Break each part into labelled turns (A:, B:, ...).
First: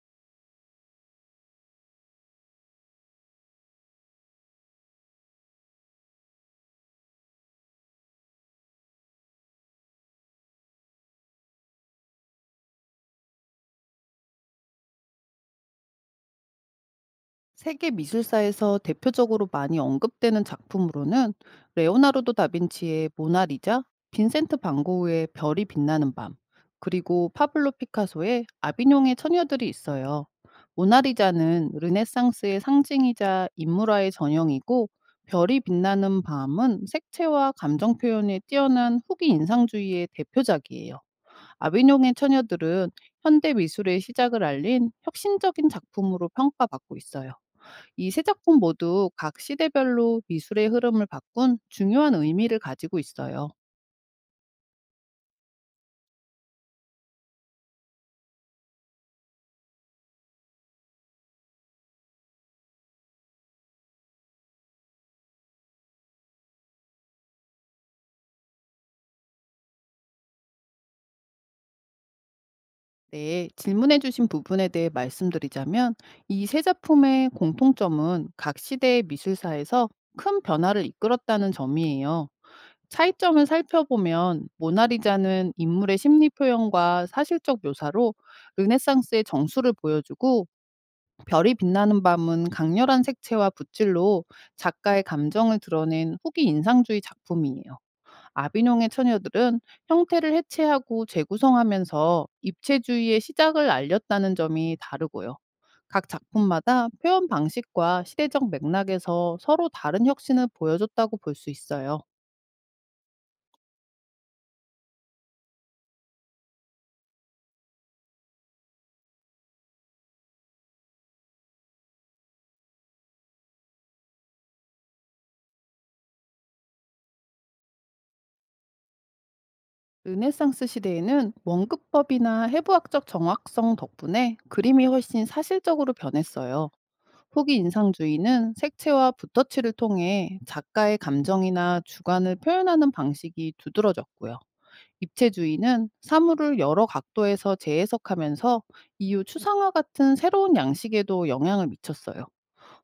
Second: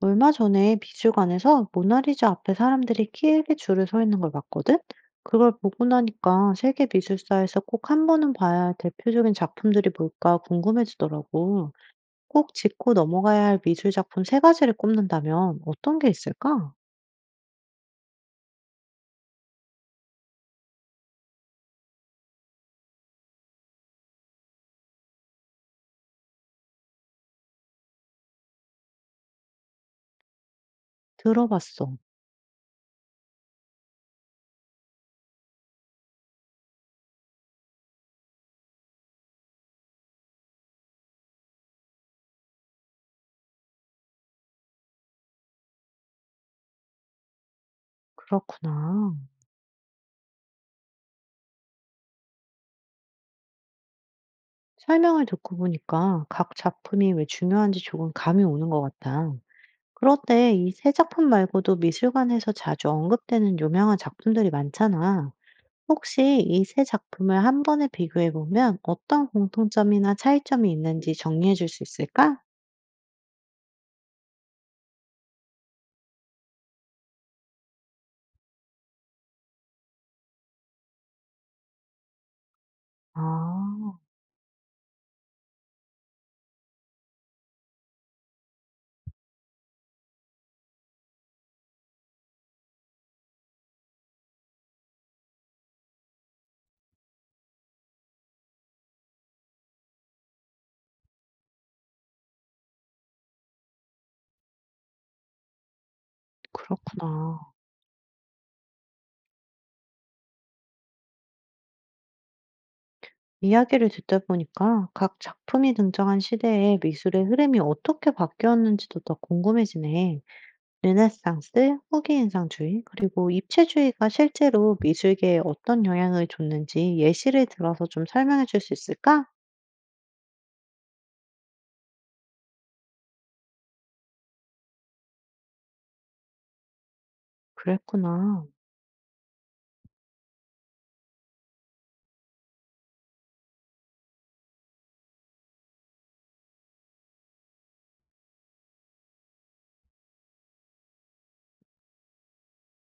A: 얼마 전에 미술관에서 모나리자 앞에 사람들이 길게 줄을 서 있는 걸 봤거든? 그걸 보고 나니까 세계 미술사에서 꼭 한 번은 봐야 할 대표적인 작품들이 뭘까 궁금해지더라고. 꼭 짚고 넘어가야 할 미술 작품 세 가지를 꼽는다면 어떤 게 있을까?
B: 세계 미술사에서 대표적으로 많이 언급되는 작품으로는 레오나르도 다빈치의 모나리자, 빈센트 반 고흐의 별이 빛나는 밤, 그리고 파블로 피카소의 아비뇽의 처녀들이 있어요. 모나리자는
A: 들어봤어.
B: 르네상스의 상징이자 인물화의 전형이고, 별이 빛나는 밤은 색채와 감정 표현에 뛰어난 후기 인상주의의 대표작이에요. 아비뇽의 처녀들은 현대 미술의 시작을 알린 혁신적인 작품으로 평가받고 있어요. 이 세 작품 모두
A: 그렇구나.
B: 각 시대별로 미술의 흐름을 바꾼 중요한 의미를 가지고 있어요.
A: 설명을 듣고 보니까 각 작품이 왜 중요한지 조금 감이 오는 것 같아. 그런데 이 세 작품 말고도 미술관에서 자주 언급되는 유명한 작품들이 많잖아. 혹시 이 세 작품을 한 번에 비교해 보면 어떤 공통점이나 차이점이 있는지 정리해 줄 수 있을까?
B: 네, 질문해 주신 부분에 대해 말씀드리자면 이 세 작품의 공통점은 각 시대의 미술사에서 큰 변화를 이끌었다는 점이에요. 차이점을
A: 아,
B: 살펴보면 모나리자는 인물의 심리 표현과 사실적 묘사로 르네상스의 정수를 보여주고, 별이 빛나는 밤은 강렬한 색채와 붓질로 작가의 감정을 드러낸 후기 인상주의 작품이에요. 아비뇽의 처녀들은 형태를 해체하고 재구성하면서 입체주의의 시작을 알렸다는 점이 다르고요. 각 작품마다 표현
A: 그렇구나.
B: 방식과 시대적 맥락에서 서로 다른 혁신을 보여줬다고 볼 수 있어요.
A: 이야기를 듣다 보니까 각 작품이 등장한 시대에 미술의 흐름이 어떻게 바뀌었는지도 더 궁금해지네. 르네상스, 후기 인상주의, 그리고 입체주의가 실제로 미술계에 어떤 영향을 줬는지 예시를 들어서 좀 설명해 줄 수 있을까?
B: 르네상스 시대에는 원급법이나 해부학적 정확성 덕분에 그림이 훨씬 사실적으로 변했어요. 후기
A: 그랬구나.
B: 인상주의는 색채와 붓터치를 통해 작가의 감정이나 주관을 표현하는 방식이 두드러졌고요. 입체주의는 사물을 여러 각도에서 재해석하면서 이유 추상화 같은 새로운 양식에도 영향을 미쳤어요.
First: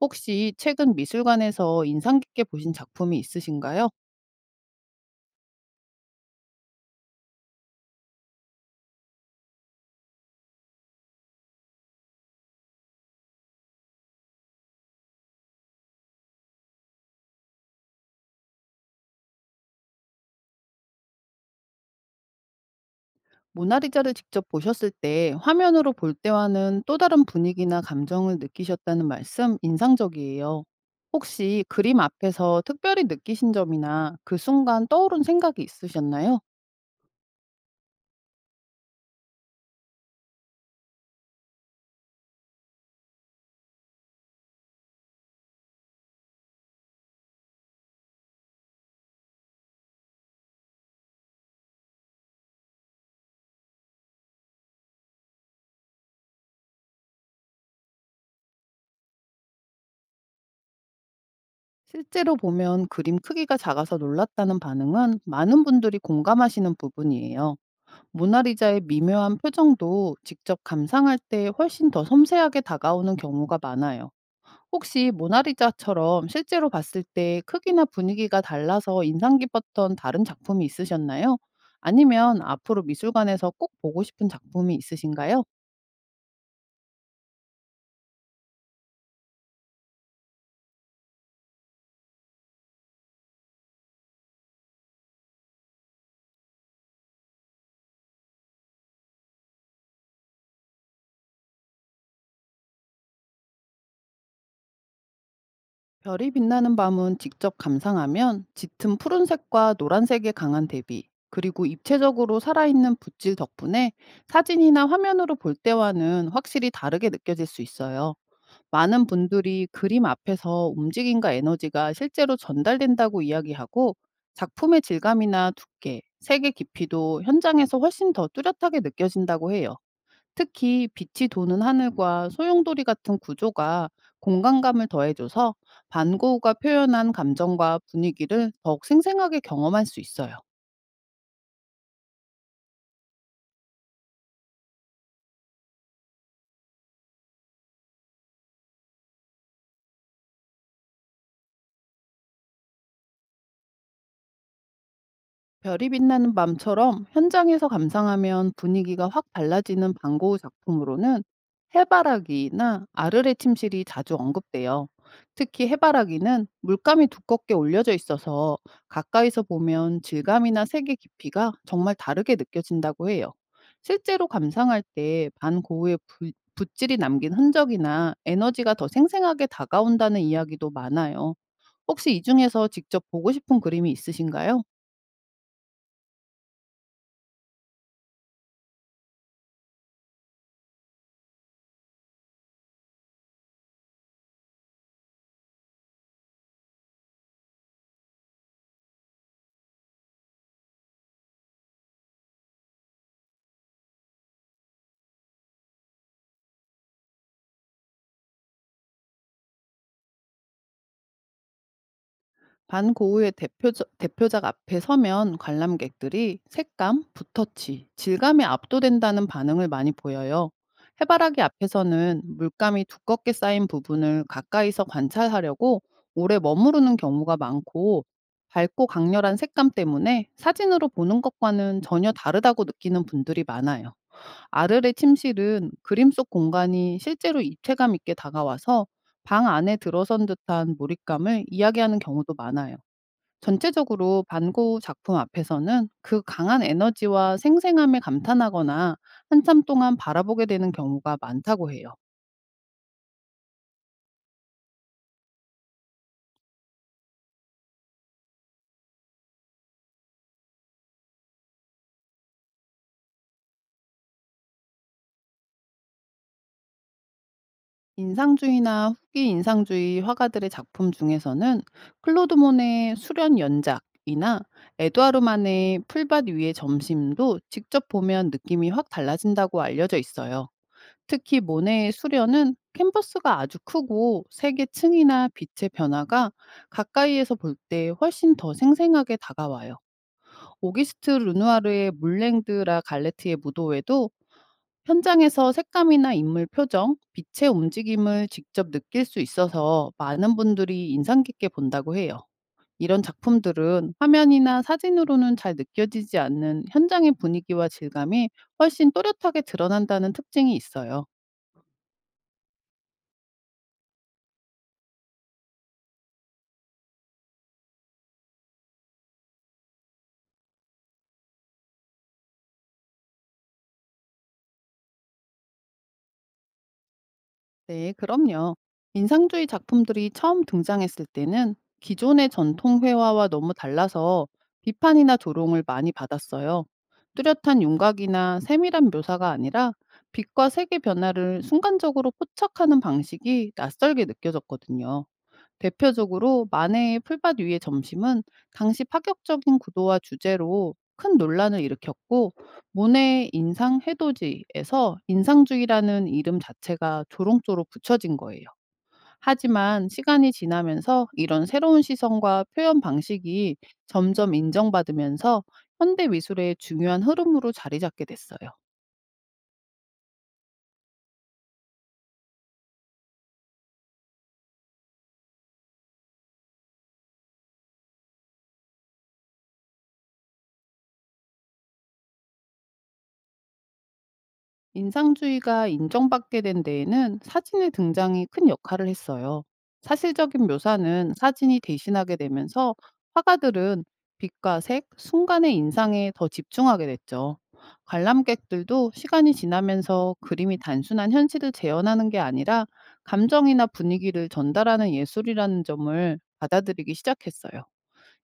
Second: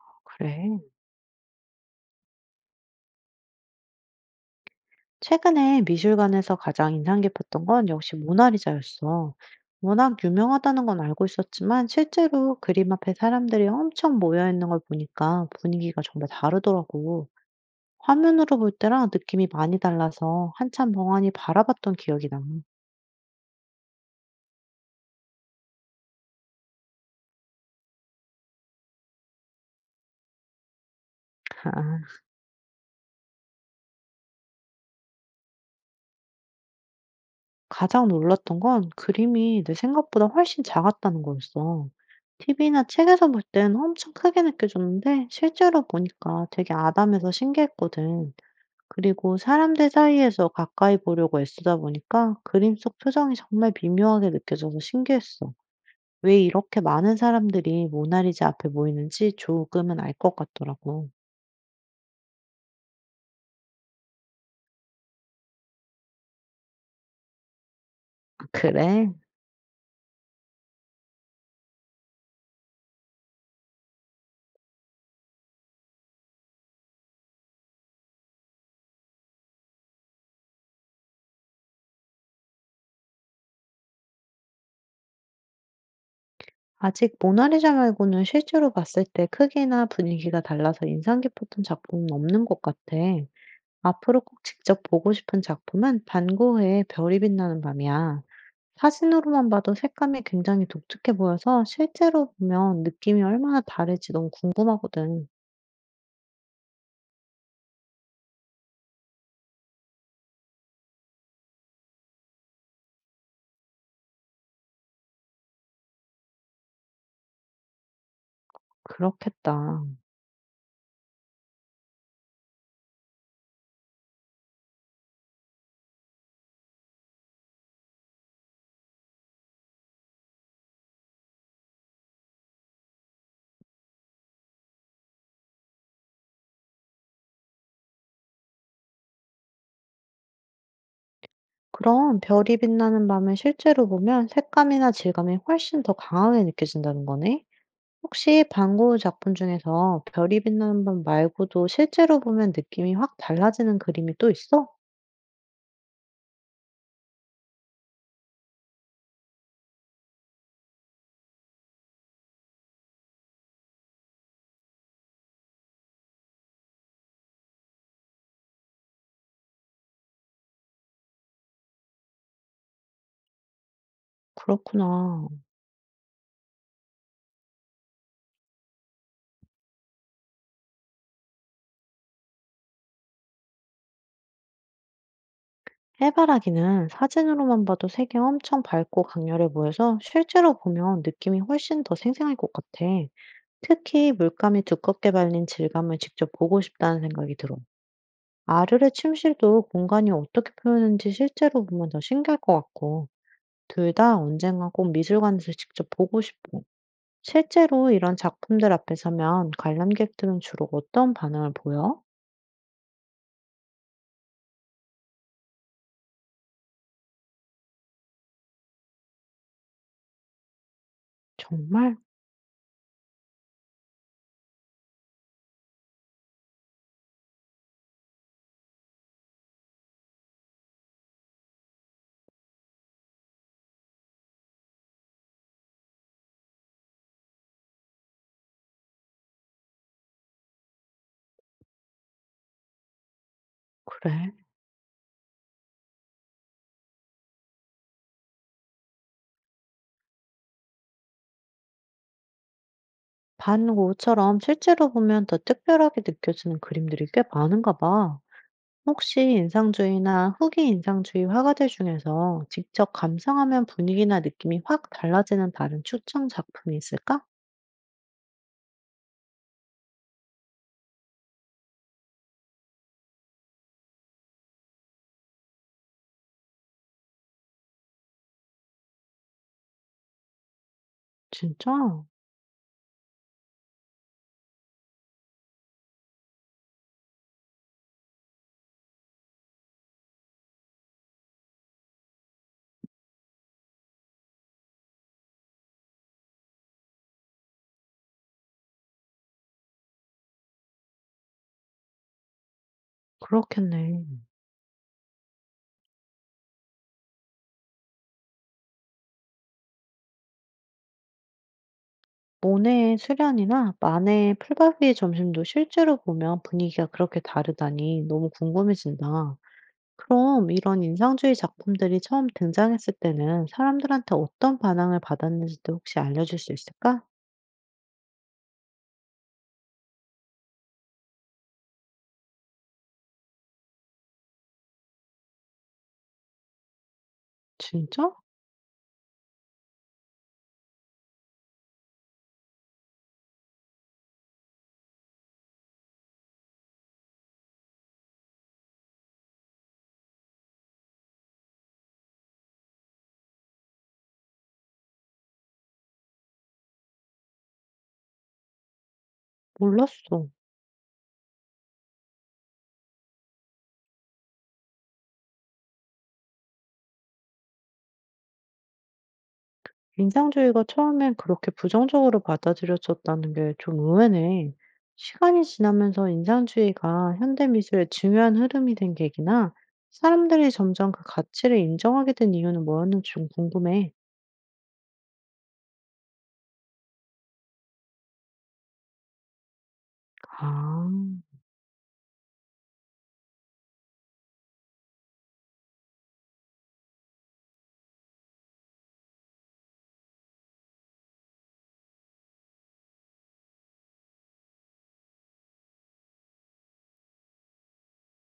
B: 혹시
A: 그래.
B: 최근 미술관에서 인상 깊게 보신 작품이 있으신가요?
A: 최근에 미술관에서 가장 인상 깊었던 건 역시 모나리자였어. 워낙 유명하다는 건 알고 있었지만 실제로 그림 앞에 사람들이 엄청 모여 있는 걸 보니까 분위기가 정말 다르더라고. 화면으로 볼 때랑 느낌이 많이 달라서 한참 멍하니 바라봤던 기억이 나.
B: 모나리자를 직접 보셨을 때 화면으로 볼 때와는 또 다른 분위기나 감정을 느끼셨다는 말씀 인상적이에요. 혹시 그림
A: 아,
B: 앞에서 특별히 느끼신 점이나 그 순간 떠오른 생각이 있으셨나요?
A: 가장 놀랐던 건 그림이 내 생각보다 훨씬 작았다는 거였어. TV나 책에서 볼 땐 엄청 크게 느껴졌는데 실제로 보니까 되게 아담해서 신기했거든. 그리고 사람들 사이에서 가까이 보려고 애쓰다 보니까 그림 속 표정이 정말 미묘하게 느껴져서 신기했어. 왜 이렇게 많은 사람들이 모나리자 앞에 모이는지 조금은 알 것 같더라고.
B: 실제로 보면 그림 크기가 작아서 놀랐다는 반응은 많은 분들이 공감하시는 부분이에요.
A: 아,
B: 모나리자의
A: 그래?
B: 미묘한 표정도 직접 감상할 때 훨씬 더 섬세하게 다가오는 경우가 많아요. 혹시 모나리자처럼 실제로 봤을 때 크기나 분위기가 달라서 인상 깊었던 다른 작품이 있으셨나요? 아니면 앞으로 미술관에서 꼭 보고 싶은 작품이 있으신가요?
A: 아직 모나리자 말고는 실제로 봤을 때 크기나 분위기가 달라서 인상 깊었던 작품은 없는 것 같아. 앞으로 꼭 직접 보고 싶은 작품은 반 고흐의 별이 빛나는 밤이야. 사진으로만 봐도 색감이 굉장히 독특해 보여서 실제로 보면 느낌이 얼마나 다를지 너무 궁금하거든.
B: 별이 빛나는 밤은 직접 감상하면 짙은 푸른색과 노란색의 강한 대비, 그리고 입체적으로 살아있는 붓질 덕분에 사진이나 화면으로 볼 때와는 확실히 다르게 느껴질 수 있어요. 많은 분들이
A: 그렇겠다.
B: 그림 앞에서 움직임과 에너지가 실제로 전달된다고 이야기하고, 작품의 질감이나 두께, 색의 깊이도 현장에서 훨씬 더 뚜렷하게 느껴진다고 해요. 특히 빛이 도는 하늘과 소용돌이 같은 구조가 공간감을 더해줘서 반고흐가 표현한 감정과 분위기를 더욱 생생하게 경험할 수 있어요.
A: 그럼 별이 빛나는 밤을 실제로 보면 색감이나 질감이 훨씬 더 강하게 느껴진다는 거네? 혹시 반 고흐 작품 중에서 별이 빛나는 밤 말고도 실제로 보면 느낌이 확 달라지는 그림이 또 있어?
B: 별이 빛나는 밤처럼 현장에서 감상하면 분위기가 확 달라지는 방고우 작품으로는 해바라기나 아르레 침실이 자주 언급돼요. 특히 해바라기는 물감이 두껍게 올려져 있어서 가까이서 보면 질감이나 색의 깊이가 정말 다르게 느껴진다고 해요. 실제로 감상할
A: 그렇구나.
B: 때 반고우의 붓질이 남긴 흔적이나 에너지가 더 생생하게 다가온다는 이야기도 많아요. 혹시 이 중에서 직접 보고 싶은 그림이 있으신가요?
A: 해바라기는 사진으로만 봐도 색이 엄청 밝고 강렬해 보여서 실제로 보면 느낌이 훨씬 더 생생할 것 같아. 특히 물감이 두껍게 발린 질감을 직접 보고 싶다는 생각이 들어. 아르레 침실도 공간이 어떻게 표현하는지 실제로 보면 더 신기할 것 같고, 둘 다 언젠가 꼭 미술관에서 직접 보고 싶고, 실제로 이런 작품들 앞에 서면 관람객들은 주로 어떤 반응을 보여?
B: 반고흐의 대표적 대표작 앞에 서면 관람객들이 색감, 붓터치, 질감에 압도된다는 반응을 많이 보여요. 해바라기
A: 정말?
B: 앞에서는 물감이 두껍게 쌓인 부분을 가까이서 관찰하려고 오래 머무르는 경우가 많고, 밝고 강렬한 색감 때문에 사진으로 보는 것과는 전혀 다르다고 느끼는 분들이 많아요. 아르레 침실은 그림 속 공간이 실제로 입체감 있게 다가와서 방 안에 들어선 듯한 몰입감을 이야기하는 경우도 많아요. 전체적으로
A: 그래.
B: 반고 작품 앞에서는 그 강한 에너지와 생생함에 감탄하거나 한참 동안 바라보게 되는 경우가 많다고 해요.
A: 반 고흐처럼 실제로 보면 더 특별하게 느껴지는 그림들이 꽤 많은가 봐. 혹시 인상주의나 후기 인상주의 화가들 중에서 직접 감상하면 분위기나 느낌이 확 달라지는 다른 추천 작품이 있을까?
B: 인상주의나 후기 인상주의 화가들의 작품 중에서는 클로드 모네의 수련 연작이나 에드와르 만의 풀밭 위의 점심도 직접 보면 느낌이 확 달라진다고 알려져 있어요. 특히
A: 진짜?
B: 모네의 수련은 캔버스가 아주 크고 색의 층이나 빛의 변화가 가까이에서 볼 때 훨씬 더 생생하게 다가와요. 오기스트 르누아르의 물랭드라 갈레트의 무도회도 현장에서 색감이나 인물 표정, 빛의 움직임을 직접 느낄 수 있어서 많은 분들이 인상 깊게 본다고 해요. 이런 작품들은
A: 그렇겠네.
B: 화면이나 사진으로는 잘 느껴지지 않는 현장의 분위기와 질감이 훨씬 또렷하게 드러난다는 특징이 있어요.
A: 모네의 수련이나 마네의 풀밭 위의 점심도 실제로 보면 분위기가 그렇게 다르다니 너무 궁금해진다. 그럼 이런 인상주의 작품들이 처음 등장했을 때는 사람들한테 어떤 반응을 받았는지도 혹시 알려줄 수 있을까?
B: 네, 그럼요. 인상주의 작품들이 처음 등장했을 때는 기존의 전통 회화와 너무 달라서 비판이나 조롱을 많이 받았어요. 뚜렷한
A: 진짜?
B: 윤곽이나 세밀한 묘사가 아니라 빛과 색의 변화를 순간적으로 포착하는 방식이 낯설게 느껴졌거든요. 대표적으로 만해의 풀밭 위의 점심은 당시 파격적인 구도와 주제로 큰 논란을 일으켰고, 모네의 인상 해도지에서 인상주의라는 이름 자체가 조롱조로 붙여진 거예요. 하지만
A: 몰랐어.
B: 시간이 지나면서 이런 새로운 시선과 표현 방식이 점점 인정받으면서 현대 미술의 중요한 흐름으로 자리 잡게 됐어요.
A: 인상주의가 처음엔 그렇게 부정적으로 받아들여졌다는 게 좀 의외네. 시간이 지나면서 인상주의가 현대 미술의 중요한 흐름이 된 계기나 사람들이 점점 그 가치를 인정하게 된 이유는 뭐였는지 좀 궁금해.
B: 인상주의가 인정받게 된 데에는 사진의 등장이 큰 역할을 했어요. 사실적인
A: 아,
B: 묘사는 사진이 대신하게 되면서 화가들은 빛과 색, 순간의 인상에 더 집중하게 됐죠. 관람객들도 시간이 지나면서 그림이 단순한 현실을 재현하는 게 아니라 감정이나 분위기를 전달하는 예술이라는 점을 받아들이기 시작했어요.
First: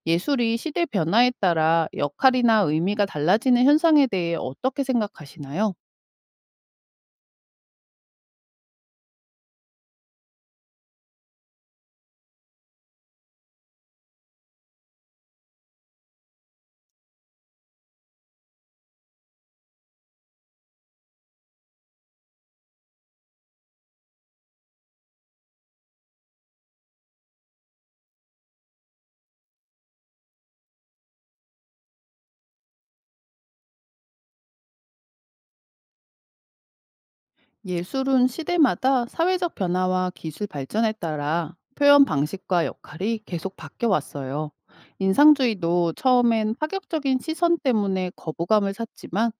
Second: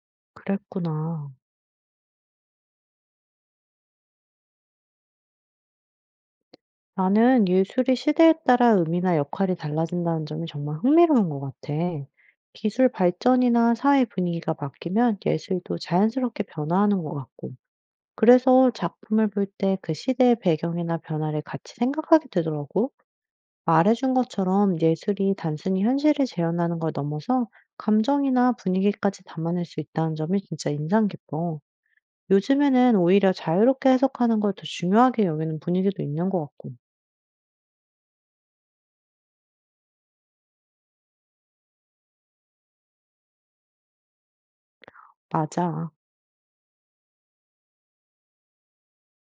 B: 예술이 시대
A: 그랬구나.
B: 변화에 따라 역할이나 의미가 달라지는 현상에 대해 어떻게 생각하시나요?
A: 나는 예술이 시대에 따라 의미나 역할이 달라진다는 점이 정말 흥미로운 것 같아. 기술 발전이나 사회 분위기가 바뀌면 예술도 자연스럽게 변화하는 것 같고. 그래서 작품을 볼 때 그 시대의 배경이나 변화를 같이 생각하게 되더라고. 말해준 것처럼 예술이 단순히 현실을 재현하는 걸 넘어서 감정이나 분위기까지 담아낼 수 있다는 점이 진짜 인상 깊어. 요즘에는 오히려 자유롭게 해석하는 걸 더 중요하게 여기는 분위기도 있는 것 같고.
B: 예술은 시대마다 사회적 변화와 기술 발전에 따라 표현 방식과 역할이 계속 바뀌어 왔어요.
A: 맞아.
B: 인상주의도 처음엔 파격적인 시선 때문에 거부감을 샀지만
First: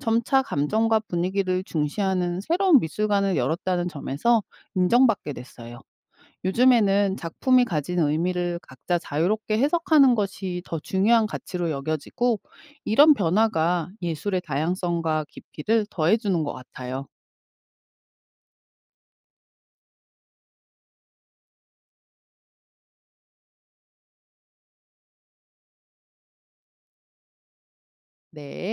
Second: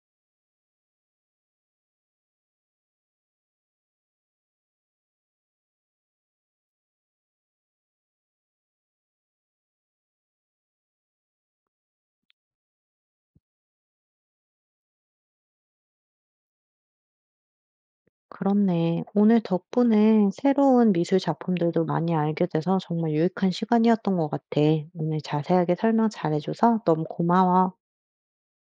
B: 점차 감정과 분위기를 중시하는 새로운 미술관을 열었다는 점에서 인정받게 됐어요. 요즘에는 작품이 가진 의미를 각자 자유롭게 해석하는 것이 더 중요한 가치로 여겨지고, 이런 변화가 예술의 다양성과 깊이를 더해주는 것 같아요.
A: 그렇네. 오늘 덕분에 새로운 미술 작품들도 많이 알게 돼서 정말 유익한 시간이었던 것 같아. 오늘 자세하게 설명 잘해줘서 너무 고마워.
B: 네.